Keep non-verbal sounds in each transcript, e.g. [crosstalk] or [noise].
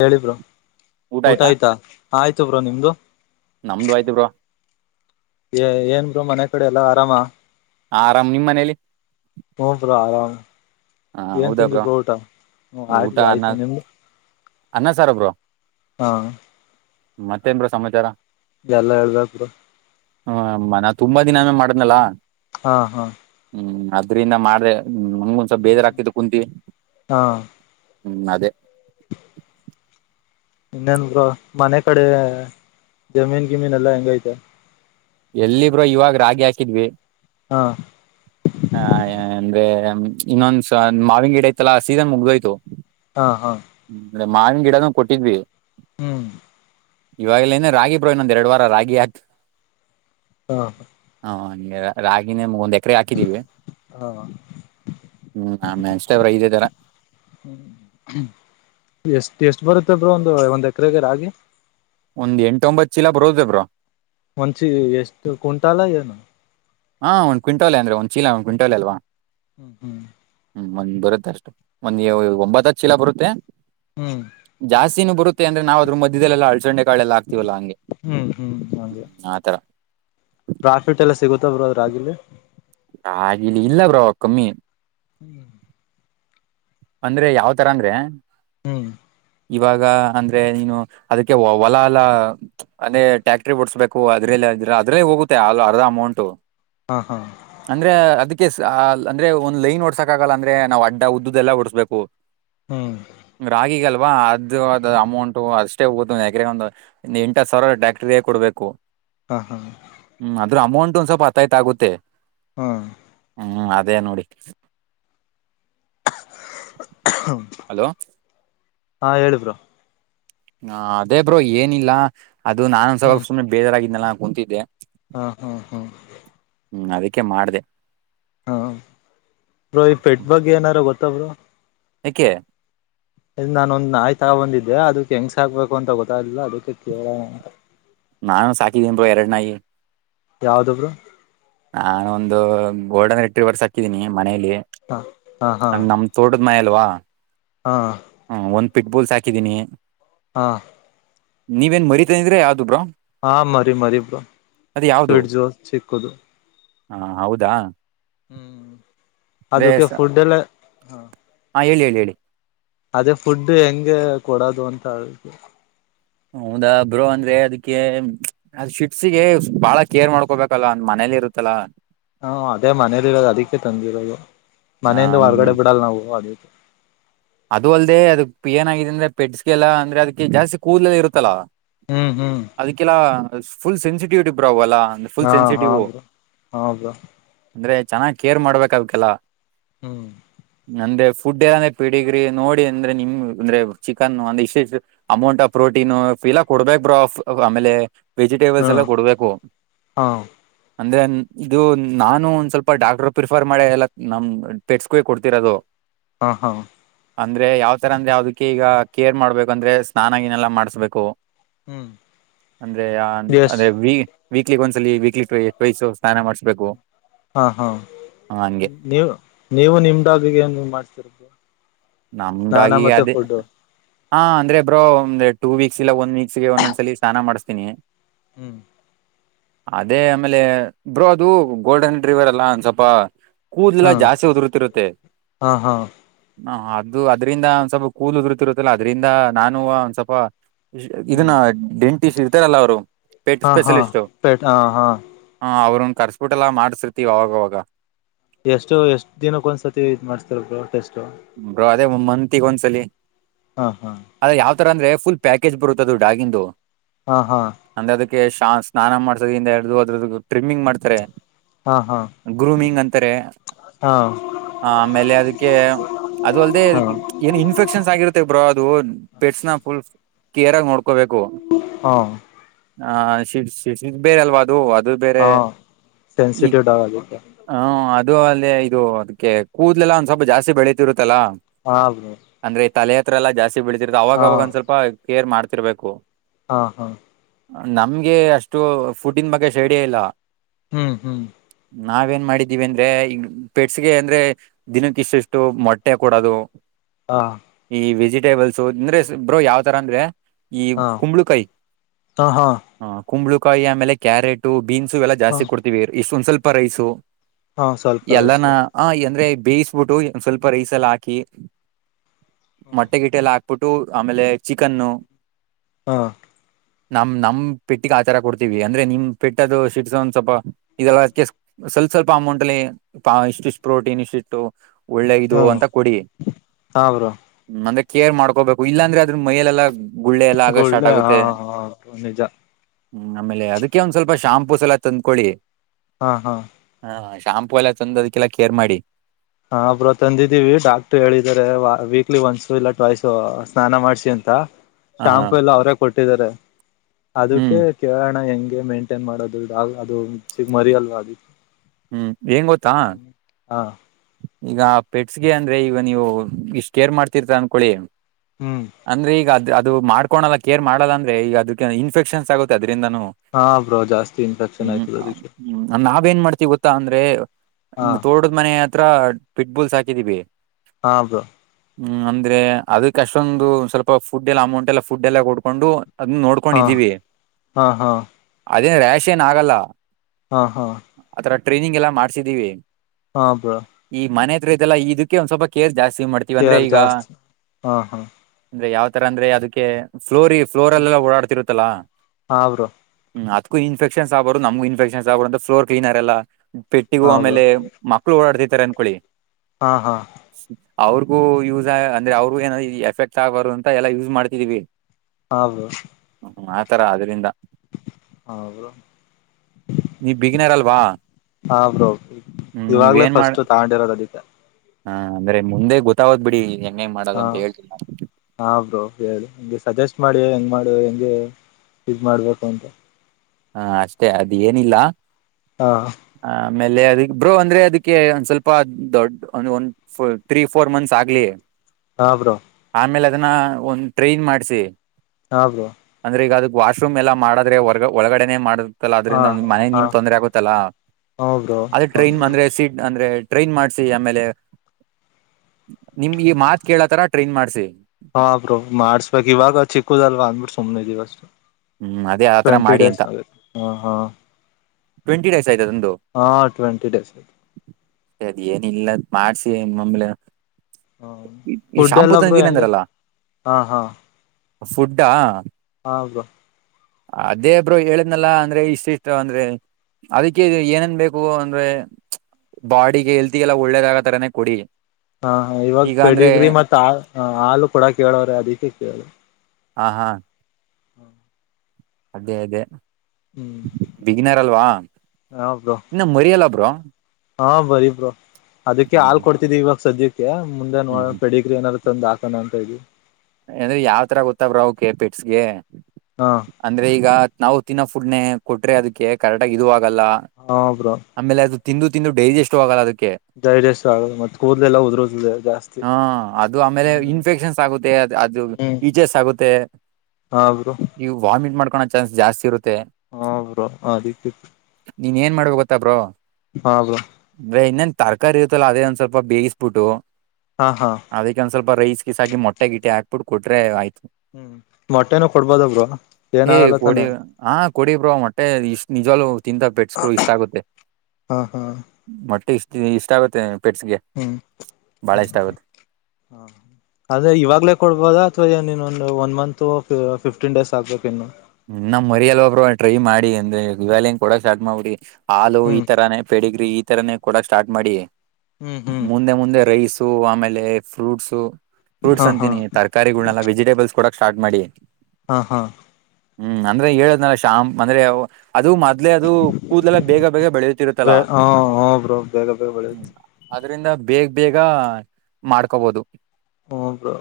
ಹೇಳಿ ಬ್ರೋ ಊಟ ಆಯ್ತಾ ಆಯ್ತು ಬ್ರೋ ನಿಮ್ದು ನಮ್ದು ಆಯ್ತು ಬ್ರೋ ಏ ಏನ್ಬರು ಮನೆ ಕಡೆ ಎಲ್ಲ ಆರಾಮ ಆರಾಮ್ ನಿಮ್ ಮನೇಲಿ ಹ್ಞ ಬ್ರ ಆರಾಮ ಹಾ ಏನ್ ಹೌದಾ ತನ್್ರಿ ಬ್ರೋ ಬ ಊಟ ಹ ಊಟ ಆಯ್ ಅನ್ನ ಆಯ್ತು ನಿಮು ಅನ್ನ ಸಾರ್ ಒಬ್ರು ಹಾ ಮತ್ತೇನ್ರ ಸಮಾಚಾರ ಎಲ್ಲ ಹೇಳ್ಬೇಕ ಕಡ ಹ್ಮ ಅಮ್ಮ ನಾ ತುಂಬಾ ದಿನೇ ಮಾಡಿದ್ನಲ್ಲಾ ಹಾ ಹಾ ಹ್ಮ್ ಅದ್ರಿಂದ ಮಾಡ್ರೆ ನಂಗ ಒಂದ್ಸವಲ್ ಬೇಜಾರ ಹಕಿದ ಕುಂತೀವಿ ಹಾ ಹ್ಮ್ ಅದೇ ಇನ್ನೇನ್ ಗ ಮನೆ ಕಡೆ ಜಮೀನ್ ಗಿಮೀನ್ ಎಲ್ಲಾ ಹೆಂಗ ಐತೆ ಎಲ್ಲಿಬ್್ರರು ಇವಾಗ ರಾಗಿ ಹಾಕಿದ್ವಿ ಹಾ ಆ ಅಂದ್ರೆ ಇನ್ನೊಂದ್ ಮಾವಿಂಗ ಗಿಡ ಐತಲ್ಲ ಸೀಸನ್ ಮುಗ್ದೋಯ್ತು ಹಾ ಹಾ ಅಂದ್ರೆ ಮಾವನ್ ಗಿಡನುೂ ಕೊಟ್ಟಿದ್ವಿ ಹ್ಮ್ ಇವಾಗಲ ಏನೇ ರಾಗಿ ಬ್ರೋ ನೊಂದ್ ಎರಡ್ ವಾರ ರಾಗಿ ಆಯ್ತು ಹಾ ಹಾ ಹಾಗೆ ರಾಗಿನೇ ಒಂದ್ ಎಕರೆ ಹಾಕಿದೀವಿ ಹಾ ಹ್ಮ್ ನ ಮ್ಯಾನ್ಸ್ ಅವ್ರ ಇದೇ ತರ ಮತ್ತೊಬ್ರು ಒಂದು ಒಂದ್ ಎಕರೆಗ ರ ಆಗಿ ಒಂದ್ ಎಂಟೊಂಬತ್ತು ಚೀಲ ಬರೋದೇಬ್ರ ಮಂಸ ಎಷ್ಟು ಕುಂಟಾಲ ಏನು ಹಾ ಒಂದ್ವಿಂಟಲ್ ಅ್ರೆ ಒಂದ್ ಚೀಲ ಒಂದ್ವಿಂಟಲ್ ಅಲ್ವಾ ಹ್ಮ್ ಹ್ಮ್ ಹ್ಮ್ ಒಂದ್ ಬರುತ್ತೆ ಅಷ್ಟು ಒಂದ್ ಒಂಬತ್ತತ್್ ಚೀಲ ಬರುತ್ತೆ ಹ್ಮ್ ಜಾಸ್ತಿನೂ ಬರುತ್ತೆ ಅಂದ್ರೆ ನಾವವು ಅದ್ರ ಮಧ್ಯದಲ್ಲ ಅಳ್ಚೊಂಡೆ ಕಾಳೆಲ್ಲ ಆಗ್ತೀವಲ್ಲ ಹಂಗೆ ಹ್ಮ್ ಹ್ಮ್ ಹಾಗೆ ಪ್ರಾಫಿಟ್ ಎಲ್ಲ ಸಿಗುತ್ತ ಬ್ರ ಅದ್ರಾಗಿಲಿ ಹಾಗಾಗಿಲಿ ಇಲ್ಲ ಬ್ರೋ ಕಮ್ಮಿ ಹ್ಮ ಅಂದ್ರೆ ಯಾವ ತರ ಅಂಗ್ರೆ ಹ್ಮ್ ಇವಾಗ ಅಂದ್ರೆ ನೀನು ಅದಕ್ಕೆ ಹೊಲ ಹೊಲ ಅದೇ ಟ್ಯಾಕ್ಟ್ರಿ ಬಡಸ್ಬೇಕು ಅದ್ರಲ್ಲ್ರ ಅದ್ರಲ್ಲಿ ಹೋಗುತ್ತೆ ಅ ಅರ್ಧ ಅಮೌಂಟು ಹಾ ಹಾ ಅಂದ್ರೆ ಅದಕಸ ಅಂದ್ರೆ ಒಂದ್ೈನ್ ಓಡ್ಸಕ್ ಆಗಲ್ಲ ಅಂದ್ರೆ ನಾವ್ ಅಡ್ಡ ಉದ್ದ ಎಲ್ಲಾ ಓಡಸ್ಬೇಕು ಹ್ಮ್ ರಾಗಿಗಲ್ವಾ ಅದು ಅದು ಅಮೌಂಟು ಅಷ್ಟು ಅಷ್ಟೇ ಹೋಗುದು ಯಾಕ್ರೆ ಒಂದು ಎಂಟ ಸಾವಿರ ಡಾಕ್ಟರಿಯೇ ಕೊಡ್ಬೇಕು ಹಾ ಹಾ ಹ್ಮ್ ಅದ್ರ ಅಮೌಂಟ್ ಒಂದ್ ಸ್ವಲ್ಪ ಹತ್ತೈತ ಆಗುತ್ತೆ ಹ್ಮ ಹ್ಮ್ ಅದೇ ನೋಡಿ ಹ ಹಲೋ ಹಾ ಹೇಳಬರು ಹ ಅದೇ ಬ್ರೋ ಏನಿಲ್ಲ ಅದು ನಾನೊಂದಸವ ಹ್ಮ್ ಸುಮ್ಮ್ನೆ ಬೇಜಾರಾಗಿದ್ದನಲ್ಲ ಅ ಕುಂತಿದ್ದೆ ಹಾ ಹಾ ಹಾ ಹ್ಮ್ ಅದಕ್ಕೆ ಮಾಡ್ದ ಹಾ ಬೋ ಈ ಪೆಟ್ ಬಗ್ಗೆ ಏನಾರು ಗೊತ್ತಬ್ರ ಎಕ್ಕೆೆ. ಇ ನಾನೊಂದ್ ನಾಯಿ ತಗೊ ಬಂದಿದ್ದೆ ಅದಕ್ಕೆ ಹೆಂಗ್ ಸಾಕ್ಬೇಕು ಅಂತ ಗೊತ್ತಾಗ್ಲಿಲ್ಲ ಅದಕ್ಕೆ ಕೇಳಣ ಅಂತ. ನಾನು ಸಾಕಿದೀನ್ಬ್ರೋ ಎರಡ್ ನಾಯಿ. ಯಾವ್ದೊ ಬ್ರೋ. ನಾನು ಒಂದು ಗೋಲ್ಡನ್ ರೆಟ್ರಿ ವರ್ಸ್ ಹಾಕಿದೀನಿ ಮನೇಲಿ. ಹಾ ಹಾ [inaudible] ಹಾ ಅ ನಮ್ ತೋಟದ ಮಯ ಅಲ್ವಾ. ಹಾ. ಹಾ ಒಂದ್ ಪಿಟ್ಬೋಲ್ಸ್ ಹಾಕಿದಿನಿ. ಹಾ. ನೀವೇನ್ ಮರೀತಾಯಿದ್ರಿ ಅದು ಬ್ರೊ. ಹಾ ಮರಿ ಮರಿ ಬ್ರೊ ಸ್ಟ್ ಜೋಸ್ ಚಿಕ್ಕುದು. ಹಾ ಹೌದಾ. ಹ್ಮ್ ಅಂದ್ರೆ ಅದಕ್ಕೆ ಫುಡ್ ಎಲ್ಲ ಹ. ಹಾ ಹೇಳಿ ಹೇಳಿ ಹೇಳಿ. ಅದೇ ಫುಡ್ ಹೆಂಗೆ ಕೊಡದು ಅಂತ. ಹೌದಾ ಬ್ರೋ ಅಂದ್ರೆ ಅದಕ್ಕೆ [inaudible] ಅದ್ ಫಿಟ್ಸಿಗೆ ಫಿ ಬಾಳ ಕೇರ್ ಮಾಡ್ಕೊಬೇಕಲ್ಲ ಅಂದ್ ಮನೇಲಿ. ಎಲ್ಲಿ ಇರುತ್ತಲಾ. ಹ್ಮು ಅದೇ ಮನೇಲಿರೋದ್ ಅದಕ್ಕೆ ತಂದಿರೋದು ಆ ಮನೆಯಿಂದ ಹೊರ್ಗಡೆ ಬಿಡಲ್ ನಾವು ಅದಿಕೆ. ಅದು ಅಲ್ಲದೆೇ ಅದಕ್ ಪಿ ಏನಾಗಿದೆ ಅಂದ್ರೆ ಪೆಡ್ಸ್ಗೆಲ್ಲ ಅಂದ್ರೆ ಅದಕ್ಕೆ ಜಾಸ್ತಿ ಕೂದ್ಲೆಲ್ಲ ಇರುತ್ತಲ್ಲಾ. ಹ್ಮ್ ಹ್ಮ್ ಅದಕ್ಕೆಲ್ಲ ಸ್ ಫುಲ್ ಸೆನ್ಸಿಟಿವಿಟಿ ಬ್ರೊ ಅವಲ್ಲಾ. ಅಂಗ್ ಫುಲ್ ಹಾ ಹಾ ಸೆನ್ಸಿಟಿವು. ಬ್ರೋ ಹಾ ಬ್ರೋ ಅಂದ್ರೆ ಚೆನ್ನಾಗ್ ಕೇರ್ ಮಾಡ್ಬೇಕ್ ಅವ್ಕೆಲ್ಲ. ಹ್ಮ್. ನಂದೆ ಫುಡೇನಿಕ್ ಪೀಡಿಗ್ರಿ ನೋಡಿ ಅಂದ್ರೆ ನಿಮ್ಮ್ ಅ ಅಂದ್ರೆ ಚಿಕನ್ನು ಅಂದೆ ಇಷ್ಟ್ ಎಷ್ಟ್ ಅಮೌಂಟ್ ಆಫ್ ಪ್ರೋಟೀನೂ ಫಿಲ್ಲಾ ಕೊಡ್ಬೇಕ್ ಬ್ರೊಫ್ ಅಬ್ ಆಮೇಲೆ ಹಾ ವೆಜಿಟೇಬಲ್ಸ್ ಎಲ್ಲ ಕೊಡ್ಬೇಕು. ಹಾ ಅಂದ್ರೆ ಮ್ಮ್ ಇದು ನಾನು ಒಂದ್ ಸ್ವಲ್ಪ ಡಾಕ್ಟರ್ ಪ್ರಿಫರ್ ಮಾಡೆ ಎಲ್ಲ ನಮ್ ಅಡ್ ಪೆಟ್ಸ್ಕೆ ಕೊಡ್ತಿರದು. ಹಾ ಹಾ. ಅಂದ್ರೆ ಯಾವ್ ತರ ಅಂದ್ರೆ ಅದುಕ್ಕೆ ಈಗ ಕೇರ್ ಮಾಡ್ಬೇಕಂದ್ರೆ ಸ್ನಾನ ಗಿನ ಎಲ್ಲಾ ಮಾಡ್ಸ್ಬೇಕು. ಹ್ಮ್ ಅಂದ್ರೆ ಆನ್ ಎಸ್ ಅದೆ ವೀ ವೀಕ್ಲಿ ಒಂದ್ಸಲಿ ವೀಕ್ಲಿ ಟೈ ಟೈಸು ಸ್ನಾನ ಮಾಡ್ಸ್ಬೇಕು. ಹಾ ಹಾ. ನೀವು ನೀವು ನಿಮ್ ಡಾಗಿ ಏನ್ ಮಾಡ್ಸ್ತೀರ. ನಮ್ಮ್ ಡಾಗಿ ಅದೇ. ಹಾ ಅಂದ್ರೆ ಬ್ರೊ ಒಂದೆ ಟೂ ವೀಕ್ಸ್ ಇಲ್ಲ ಒಂದ್ ವೀಕ್ಸಿಗೆ ಒಂದೊಂದ್ಸಲಿ ಸ್ನಾನ ಮಾಡ್ಸ್ತಿನೀ. ಹ್ಮ್. ಅದೇ ಆಮೇಲೆ ಬ್ರೋ ಅದು ಗೋಲ್ಡನ್ ಡ್ರಿವರ್ ಅಲ ಅಂದ್ ಸಪ್ಪಾ. ಕೂದ್ಲೆಲ್ಲ ಹಾ ಜಾಸ್ತಿ ಉದುರ್ತಿರುತ್ತೆ. ಹಾ ಹಾ ಹ ಅದು ಅದ್ರಿಂದ ಒಂದ್ ಸಪ್ಪ ಕೂದ್ಲು ಉದುರುತಿರುತ್ತಲ್ಲ ಅದ್ರಿಂದ ನಾನುವ ಒಂದ್ ಸಪ್ಪ. ಇಶ್ ಡ್ರ್ ಇದನ್ನ ಹ್ಮ್ ಡೆಂಟಿಸ್ಟ್ ಇರ್ತಾರಲ್ಲ ಅವರು. ಪೇಟ್ ಹಾ ಹಾ ಸ್ಪೆಷಲಿಸ್ಟು. ಪೆಟ್ ಹಾ ಹಾ ಹಾ ಅವರುಂ ಕರ್ಸ್ಬುಟೆಲ್ಲ ಮಾಡ್ಸಿರ್ತಿವ್ ಅವಾಗ್ ಅವಾಗ. ಎಷ್ಟು ಎಷ್ಟ್ ದಿನಿಕ್ ಒಂದ್ಸತಿ ಇದ್ ಮಾಡ್ಸ್ತಿರ ಬ್ರೊ ಟೆಷ್ಟು. ಬ್ರೊ ಅದೇ ಮ್ಮ್ ಮಂತಿಗ್ ಒಂದ್ಸಲಿ. ಹಾ ಹಾ. ತರ್ ಅಂದ್ರೆ ಫುಲ್ ಪ್ಯಾಕೇಜ್ ಬರುತ್ತ್ ಅದು ಡಾಗಿಂದು. ಹಾ ಹಾ. ಕ್ಕೆ ಶ ಸ್ನಾನ ಮಾಡ್ಸೋಗಿಂದ ಎಡ್ದು ಅದ್ರುದುಗ್ ಟ್ರಿಮ್ಮಿಂಗ್ ಮಾಡ್ತರೆ. ಹಾ ಹಾ ಗ್ರೂಮಿಂಗ್ ಅಂತರೇ ಹಾ ಆಮೇಲೆ ಅದಕ್ಕೇ. ಅದು ಅಲ್ಲದೆೇ ಹಾ ಹಾ [inaudible] ಏನ್ ಇನ್ಫೆಕ್ಷನ್ಸ್ ಆಗಿರುತ್ತೆ ಬ್ರೋ ಅದು ಪೆಟ್ಸ್ ನ ಫುಲ್ ಕೇರಾಗ್ ನೋಡ್ [unintelligible] ಹಾ. ಹಾ ಶಿಡ್ ಸಿಡ್ ಶಿಡ್ ಬೇರೆ ಅಲ್ವಾ ಅದೂ. ಅದು ಬೇರೆ ಹಾ ಸೆನ್ಸಿಟಿವ್ ಡಾಗ್ ಅದಕ್ಕೆ ಹ. ಇದು ಅಲ್ಲೇ ಇದು ಅದಕ್ಕೆ ಕೂದಲೆಲ್ಲ ಒಂದ ಸ್ವಲ್ಪ ಜಾಸ್ತಿ ಬೆಳೀತಿರುತ್ತಲ್ಲ ಹಾ ಬ್ರೋ ಅಂದ್ರೆ. ತಲೆ ಹತ್ರ ಎಲ್ಲಾ ಜಾಸ್ತಿ ಬೆಳತಿರ್ತ್ತ ಹಾ ಅವವಾಗವಾಗ ಒಂದ್ ಸ್ವಲ್ಪ ಕೇರ್ ಮಾಡ್ತಿರ್ಬೇಕು. ಹಾ ಹಾ. ನಮ್ಗೆ ಅಷ್ಟು ಫುಡ್ನ್ ಬಗ್ಗೆ ಶೇಡಿಯ ಇಲ್ಲ. ಹ್ಮ್ ಹ್ಮ್. ನಾವ ನ್ ಮಾಡಿದೀವಿ ಅಂದ್ರೆ ಈ ಪೆಟ್ಸ್ಗೆ ಅಂದ್ರೆ ದಿನಕ್ಕ ಇಷ್ಟುಷ್ಟು ಮೊಟ್ಟೆ. ಬಟ್ಟೆ ಕೊೂಡೋದು ಹಾ ಈ ವೆಜಿಟೇಬಲ್ಸ್ ಅಂದ್ರೆ ಇಬ್್ರೋ ಯಾವ್ ತರ ಅನ್ೆ. ಈ ಹಾ ಕುಂಬಳಕಾಯಿ ಹಾ ಹಾ ಹ ಕುಂಬಳಕಾಯಿ ಆಮೇಲೆ ಕ್ಯಾರೆಟು. ಬೀನ್ಸು ಎಲ್ಲಾ ಹ ಜಾಸ್ತಿ ಕೊಡ್ತೀವಿ ಇಷ್ಟೊಂದ್ ಸ್ವಲ್ಪ ರೈಸು ಹಾ ಸ್ವಲ್ಪ ಎಲ್ಲಾನ ರೈಸು ಎಂದ್ರೆ. ಬೇಯಿಸಬಿಟ್ಟು ಸ್ವಲ್ಪ ರೈಸಲ್ಲ ಹಾಕಿ ಮೊಟ್ಟೆ ಗಿಟಲ್ಲ ಹಾಕ. ಪುಟ್ಟು ಆಮೇಲೆ ಚಿಕನ್ನು. ಹಾ. ನಮ ನಮ್ ಪೆಟ್ಟಿಗೆ ಆಚಾರ ಕೊಡ್ತೀವಿ ಅಂದ್ರೆ ನಿಮ್ ಪೆಟ್ಟದು ಶಿಡ್ಸೋ ಒಂದ್ ಸ್ವಲ್ಪ ಇದೆಲ್ಲದಕ್ಕೆ. ಸ್ವಲ್ಪ ಸ್ವಲ್ಪ ಅಮೌಂಟ್ ಅಲ್ಲಿ ಇಷ್ಟಿಷ್ಟು ಪ್ರೋಟೀನ್ ಇಷ್ಟಿಷ್ಟು ಒಳ್ಳ. ದು ಹಾ ಅಂತ ಕೊಡಿ ಹಾ ಬ್ರೋ ಅಂದ್ರೆ ಕೇರ್ ಮಾಡ್ಕೋಬೇಕು ಇಲ್ಲಾಂದ್ರೆ ಅದ್ರ ಮೈಲೆಲ್ಲಾ. ಗುಳ್ಳೆ ಎಲ್ಲ ಆಗ ಸ್ಟಾರ್ಟ್ ಗುಳ್ಳೆ ಹಾ ಆಗುತ್ತೆ. ಹಾ ನಿಜ ಹ್ಮ್ ಆಮೇಲೆ ಅದಕ್ಕೆ ಒಂದ್ ಸ್ವಲ್ಪ ಶಾಂಪೂಸ್ ಎಲ್ಲ ತಂದ್ಕೊಳ್ಳಿ. ಹಾ ಹಾ. ಹ ಶಾಂಪು ಎಲ್ಲ ತಂದ ಅದಕ್ಕೆಲ್ಲ ಕೇರ್ ಮಾಡಿ. ಹಾ ಅಬ್ರ ತಂದಿದ್ದೀವಿ ಡಾಕ್ಟ್ರ್ ಹೇಳಿದಿದ್ದಾರೆ ವೀಕ್ಲಿ ಒನ್ಸು ಇಲ್ಲ ಟ್ವೈ್ಸ ಸ್ನಾನ ಮಾಡ್ಸಿ ಅಂತ. ಹ ಹ ಶಾಂಪು ಎಲ್ಲ ಅವರೇ ಕೊಟ್ಟಿದಿದ್ದಾರೆ ಹ್ಮ್ ಅದಕ್ಕೆ ಕೇಳೋಣ ಹೆಂಗ. ಮೇಂಟೈನ್ ಮಾಡೋದು ಅದು ಚಗ ಮರಿ ಅಲ್ವ ಆತ್ತು. ಹ್ಮ್ ಹೆಂಗ ಗೊತ್ತಾ. ಹಾ. ಈಗ ಪೆಟ್ಸ್ಗೆ ಅಂದ್ರೆ ಈಗ ನೀವು ಇಷ್ಟ್ ಕೇರ್ ಮಾಡ್ತಿರ್ತ ಅನ್ಕೊಳಿ. ಹ್ಮ್ ಅಂದ್ರೆ ಈಗ ಅದ್ ಅದು ಮಾಡ್ಕೊಳಲ್ಲ ಕೇರ್ ಮಾಡಲ್ಲ ಅಂದ್ರೆ ಈಗ ಅದಕ್ಕೆ ಇನ್ಫೆಕ್ಷನ್ಸ್ ಆಗುತ್ತ ಅ್ರಿಂದ ಹ್ಮ್ಮ. ಹಾ ಬ್ರೋ ಜಾಸ್ತಿ ಇನ್ಫೆಕ್ಷನ್ ಆಯ್ತದ ಅದಕ್ಕೆ ಏನ್ ಮಾಡ್ತಿವಿ ಗೊತ್ತಾ ಅಂದ್ರೆ ಹಾ ತೋಡದ್ ಮನೆ ಹತ್ರ ಬಿಿಟ್ಬುಲ್ಸ್ ಹಾಕಿದೀವಿ. ಹಾ ಬ್ರೋ. ಹ್ಮ್ ಅಂದ್ರೆ ಅದಕ್ಕೆ ಅಷ್ಟೊಂದು ಸ್ವಲ್ಪ ಫುಡ್ ಎಲ್ಲ ಅಮೌಂಟ್ ಎಲ್ಲ ಫುಡ್ ಎಲ್ಲ ಕೊಡ್ಕೊಂಡು. ಅದನ್ನು ಹಾ ನೋಡ್ಕೊಂಡಿದ್ದೀವಿ ಹಾ ಹಾ ಅದೇನ್ ರ್ಯಾಶ್ ಏನ್ ಆಗಲ್ಲ. ಹಾ ಹಾ. ಆತರ ಟ್ರೈನಿಂಗ್ ಎಲ್ಲ ಮಾಡ್ಸಿದೀವಿ. ಹ ಬ್ರೋ. ಲ್ಲ ಇದಕ್ಕೆ ಒಂದ್ ಸ್ವಲ್ಪ ಕೇರ್ ಜಾಸ್ತಿ ಮಾಡ್ತೀವ ಅಂದ್ರೆ ಕೇರ್ ಈಗ ಜಾಸ್ತಿ ಹಾ ಹಾ ಅಂದ್ರೆ ಯಾವ. ಅಂದ್ರೆ ಅದಕ್ಕೆ ಫ್ಲೋರಿ ಫ್ಲೋರ್ಲ್ಲೆಲ್ಲ ಓಡಾಡ್ತಿರುತ್ತಲ್ಲಾ ಹಾ ಬ್ರೋ ಹ್ಮ. ಇನ್ಫೆಕ್ಷನ್ ಆಗಬಾರದು ನಮಗು ಇನ್ಫೆಕ್ಷನ್ ಆಬಾರ ಅಂತಫಲೋರ್ ಕ್ಲೀನರ್ ಎಲ್ಲೆಟ್ಟಿಗೂ ಹಾ ಬ್ರೋ ಆಮೇಲೆ. ಓಡಡ್ಿದಿದ್ದಾರೆಾರೆ ಅನ್ಕೊಳ್ಳಿ. ಹಾ ಹಾ. ಅವ್ರಿಗೂ ಯೂಸ್ ಅಂದ್ರೆ ಅವ್ರಗೂ ಏನ ಎಫೆಕ್ಟ್ ಆಗ್ಬಾರು ಅಂತ ಎಲ್ಲಾ ಯೂಸ್ ಮಾಡ್ತಿದೀವಿ. ಹ ಬ್ರೋ. ್ಮ ಆತರ ಅದ್ರಿಂದ. ಹಾ ಬ್ರೋ. ನೀ ಬಿಗಿನರ್ ಅಲ್ವಾ ಹ್ಮ. ಇವಾಗಲೇ ಫಸ್ಟ್ ತಗಂಡೊಂಡಿರೋದ ಅದಕ್ಕೆ. ಹಾ ಅಂದ್ರೆ ಮುಂದೆ ಗೊತ್ತಾಗೋದ್ ಬಿಡಿ ಹೆಂಗ ಹೆಂಗ ಮಾಡೋದು ಹಾ ಅಂತ ಹೇಳ್ತಿನಿ ನಾ. ಹಾ ಬ್ರೋ ಹೇಳಿ ಹಗೆ ಸಜೆಸ್ಟ್ ಮಾಡಿ ಹೆಂಗ್ ಮಾಡು ಹೆಂಗೆ ಇ ಮಾಡ್ಬೇಕು ಅಂತ. ಹಾ ಅಷ್ಟೇ ಅದ ಏನಿಲ್ಲ. ಹಾ. ಆಮೇಲೆ ಅದ ಬ್ರೋ ಅಂದ್ರೆ ಅದಕ್ಕೆ ಒಂದ್ ಸ್ವಲ್ಪ ದೊಡ್ ಒಂದ್ ಒಂದ್ ತ್ರೀ ಫೋರ್ ಮಂತ್ಸ್ ಆಗ್ಲಿ ಹಾ ಬ್ರೋ ಆಮೇಲೆ ಅದನ್ನ ಒಂದ್ ಟ್ರೈನ್ ಮಾಡಿಸಿ ಹಾ ಬ್ರೋ ಈಗ ಅದಕ್ ವಾಶ್ರೂಮ್ ಎಲ್ಲ ಮಾಡಿದ್ರೆ ಒಳಗಡೆನೆ ಮಾಡ ಲ್ಲ ಹಾ ಅದ್ರಿಂದ ಮನೆ ಹಾ ನಿಮ್ ತೊಂದರೆ ಆಗುತ್ತಲ್ಲ ಹಾ ಬ್ರೋ ಅದೇ ಟ್ರೈನ್ ಅಂದ್ರೆ ಸೀಟ್ ಅಂದ್ರೆ ಟ್ರೈನ್ ಮಾಡ್ಸಿ ಆಮೇಲೆ ನಿಮ್ಗೆ ಮಾತ್ ಕೇಳತರ ಟ್ರೈನ್ ಮಾಡ್ಸಿ ಹಾ ಬ್ರೋ ಮಾಡ್ಸ್ಬೇಕ್ ಇವಾಗ ಚಿಕ್ಕದಲ್ವಾ ಅಂದ್ಬಿಟ್ಟು ಸುಮ್ನೆ ಇದೀವಿ ಅಷ್ಟೇ ಹ್ಮ್ ಅದೇ ಆತರ ಟ್ವೆಂಟಿ ಮಾಡಿ ಡೇಸ್ ಅಂತ ಆಗುತ್ತೆ ಹಾ ಹಾ ಟ್ವೆಂಟಿ ಡೇಸ್ ಅದು ಒಂದು ಹಾ ಟ್ವೆಂಟಿ ಡೇಸ್ ಆಯ್ತು ಅದ ಏನಿಲ್ಲ ಮಾಡ್ಸಿ ಮಾಮೂಲಿ ಹ್ಮ ಫುಡ್ ಎಲ್ಲ ಬ್ರೋ ಹೆಂಗ ಹಾ ಹಾ ಫುಡ್ಡ ಹಾ ಹಾ ಬ್ರೋ ಅದೇ ಬ್ರೋ ಹೇಳಿದ್ನಲ್ಲ ಅಂದ್ರೆ ಇಷ್ಟ ಇಷ್ಟ ಅಂದ್ರೆ ಅದಕ್ಕೆ ಏನೇನ್ ಬೇಕು ಅಂದ್ರೆ ಬಾಡಿಗೆ ಹೆಲ್ತ್ಗೆಲ್ಲ ಒಳ್ಳೇದು ಆಗತರನೇ ಕೊಡಿ ಹಾ ಹ ಇವಾಗ ಈಗ ಅಂದ್ರೆ ಪೆಡಿಗ್ರಿ ಮತ್ ಆ ಹಾಲು ಕೂಡಕ್ಕೆ ಹೇಳವ್ರೆ ಅದಕ್ಕೆ ಕೇಳಿ ಹಾ ಹಾ [inaudible] ಅದೇ ಅದೇ ಹ್ಮ್ ಬೆಗಿನ್ನರ್ ಅಲ್ವಾ ಹಾ ಬ್ರೋ ಇನ್ನು ಮರಿ ಅಲ್ವಾ ಬ್ರೋ ಹಾ ಮರಿ ಬ್ರೋ ಅದಕ್ಕೆ ಹ್ಮ್ ಹಾಲು ಕೊಡ್ತಿದೀವಿ ಇವಾಗ ಸದ್ಯಕ್ಕೆ ಅ ಮುಂದೆ ನೋ ಹ್ಮ್ ಪೆಡಿಕ್ರ ಏನಾರು ತಂದು ಹಾಕಣ ಅಂತ ಇದು ಅಂದ್ರೆ ಯಾವ್ ತರ ಗೊತ್ತ ಬ್ರೋ ಅ ಪೆಟ್ಸ್ ಗೇ ಹಾ ಅಂದ್ರೆ ಈಗ ನಾವು ತಿನ್ನೋ ಫುಡ್ನ ಕೊಟ್ರೆ ಅದಕ್ಕೆ ಕರೆಕ್ಟ್ ಹಾಗಿ ಇದು ಆಗಲ್ಲ ಹಾ ಬ್ರೋ ಆಮೇಲೆ ಅದು ತಿಂದು ತಿಂದು ಡೈಜೆಸ್ಟ್ ಆಗಲ್ಲ ಅದಕ್ಕೆ ಡೈಜೆಸ್ಟ್ ಆಗಲ್ಲ ಮತ್ ಕೂದಲೆಲ್ಲ ಉದುರುತ್ತದೆ ಜಾಸ್ತಿ ಕೇ ಅದು ಆಮೇಲೆ ಹ್ಮ್ ಇನ್ಫೆಕ್ಷನ್ ಆಗುತ್ತೆ ಅದು ಹ್ಮ್ ಈಚೆಸ್ ಆಗುತ್ತೆ ಹಾ ಬ್ರೋ ನೀವು ವಾಮಿಟ್ ಮಾಡ್ಕೊ ಚಾನ್ಸ್ ಜಾಸ್ತಿ ಇರುತ್ತೆ ಹು ಬ್ರೋ ಅದಕ್ಕೆ ನೀನ್ ಏನ್ ಮಾಡು ಗೊತ್ತಾ ಬ್ರೋ ಹಾ ಬ್ರೋ ಬೆ ಇನ್ನೇನ್ ತರಕಾರಿ ಇರುತ್ತಲ್ಲ ಅದೇ ಒಂದ್ ಸ್ವಲ್ಪ ಬೇಯಿಸ್ಬಿಟ್ಟು ಹಾ ಹಾ ಅದಕ್ಕೆ ಒಂದ ಸ್ವಲ್ಪ ರೈಸ್ ಗಿಸಿ ಮೊಟ್ಟೆ ಗಿಟ್ಟೆ ಹಾಕಿಬಿಟ್ಟು ಕೊಟ್ರೆ ಆಯ್ತು ಹ್ಮ್ ಮೊಟ್ಟೆನೂ ಕೊಡ್ಬೋದ ಬ್ರೋ ಏನ ಹೇ ಆಗಲ್ಲ ಕೊಡಿ ತಾನೆ ಹಾ ಕೊಡಿ ಬ್ರೋ ಮಟ್ಟೆ ಇಷ್ಟ ನಿಜಲುೂ ತಿಂತಾರೆ ಪೆಟ್ಸ್ ಇಷ್ಟ ಆಗುತ್ತೆ ಹಾ ಹಾ ಮೊಟ್ಟೆ ಇಷ್ಟ ಇಷ್ಟ ಆಗುತ್ತೆ ಪೆಟ್ಸ್ಗೆ ಹ್ಮ್ ಬಾಳ ಇಷ್ಟ ಆಗುತ್ತೆ ಹ್ಮ ಹ ಆದ್ರೆ ಇವಾಗ್ಲೆೇ ಕೊಡ್ಬೋದಅಥವಾ ಇನ್ನೊಂದು ಒನ್ ಮಂತು ಫ್ಟೀನ್ ಡೇಸ್ ಆಗ್ಬೇಕು ಇನ್ನು ನಮ್ ಮರಿ ಅಲ್ವಬ್ರು ಟ್ರೈ ಮಾಡಿ ಅಂದ್ರೆ ಇವಾಗಿಂದ ಕೂಡೋಕೆ ಸ್ಟಾರ್ಟ್ ಮಾಡ್ಬಿಡಿ ಹಾಲು ಈ ಹ್ಮ್ ತರಾನೇ ಪೇಡಿಗರಿ ಈ ತರನೇ ಕೊಡಕ್ಕೆ ಸ್ಟಾರ್ಟ್ ಮಾಡಿ ಹ್ಮ್ ಹ್ಮ್ ಮುಂದೆ ಮುಂದೆ ರೈಸ್ ಆಮೇಲೆ ಫ್ರೂಟ್ಸ ಹಾ ಫ್ರೂಟ್ಸ್ ಹಾ ಅಂತೀನಿ ತರ್ಕಾರಿಗಳನೆಲ್ಲ ವೆಜಿಟೇಬಲ್ಸ್ ಕೂಡಕ್ ಸ್ಟಾರ್ಟ್ ಮಾಡಿ ಹಾ ಹಾ ಹ್ಮ್ ಅಂದ್ರೆ ಹೇಳದ್ನ ಶಾಮ್ ಮನೇಲೆ ಅವು ಅದು ಮೊದ್ಲೆೇ ಅದು ಕೂದಲೆಲ್ಲ ಬೇಗ ಬೇಗ ಬೇ ಬೆಳೆಯುತ್ತಿರುತ್ತಲ್ಲ್ಮ ಹ ಹ ಬ್ರೋ ಬೇಗ ಬೇಗ ಬೆಳೆಯುತ್ತೆ ಆದ್ದರಿಂದ ಬೇಗ ಬೇಗ ಮಾಡ್ಕೋಬಹುದು ಹು ಬ್ರೋ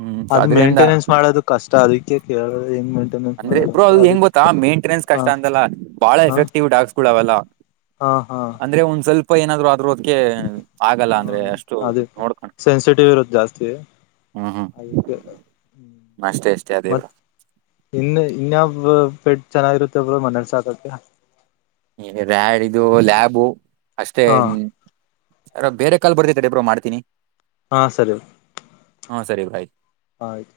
ಹ್ಮ್ ಸೊ ಅದ ಅದ್ರಿಂದ ಮೇಂಟೆನೆನ್ಸ್ ಮಾಡೋದು ಕಷ್ಟ ಅದಕ್ಕೆ ಕೇಳ ಹೆಂಗ ಮೇಂಟೆನೆನ್ಸ್ ಅಂದ್ರೆ ಮಾಡೋದು ಬ್ರೋ ಅಂತ ಅದು ಹೆಂಗ ಅದಕ್ಕೆ ಗೊತ್ತಾ ಮೇಂಟೆನೆನ್ಸ್ ಹ ಕಷ್ಟ ಅಂತಲ್ಲ ಬಾಳ ಹಾ ಎಫೆಕ್ಟಿವ್ ಡಾಕ್ಸ್ಗಳು ಅವಲ್ಲ ಹಾ ಹಾ ಸ್ವಲ್ಪ ಏನಾದರು ಆದ್ರರು ಹ್ಮ ಅದೇ ನೋಡ್ಕೊಂಡ್ ಸೆನ್ಸಿಟಿವ್ ಇರೋದು ಜಾಸ್ತಿ ಹ್ಮ್ ಹ್ಮ್ ಅದಿಕ್ಕೇ ಅಷ್ಟೇ ಅಷ್ಟೇ ಅದೇವರು ಇನ್ನಯಬ್ ಪೆಟ್ ಚೆನ್ನಾಗಿರುತ್ತೆಬ ಮನಲ್ಸಕತ್ತ ರ್ಯಾಡ್ ಇದು ಲ್ಯಾಬು ಅಷ್ಟೇ ಹಾ ಅ ಬೇರೆ ಕಾಲ್ ಬರ್ತೈತೆಡೇಬ್ಬರು ಮಾಡ್ತೀನಿ ಹಾ ಸರಿ ಹಾ ಸರಿ ಬ್ರೋ ಆಯ್ತು ಆಯ್ತು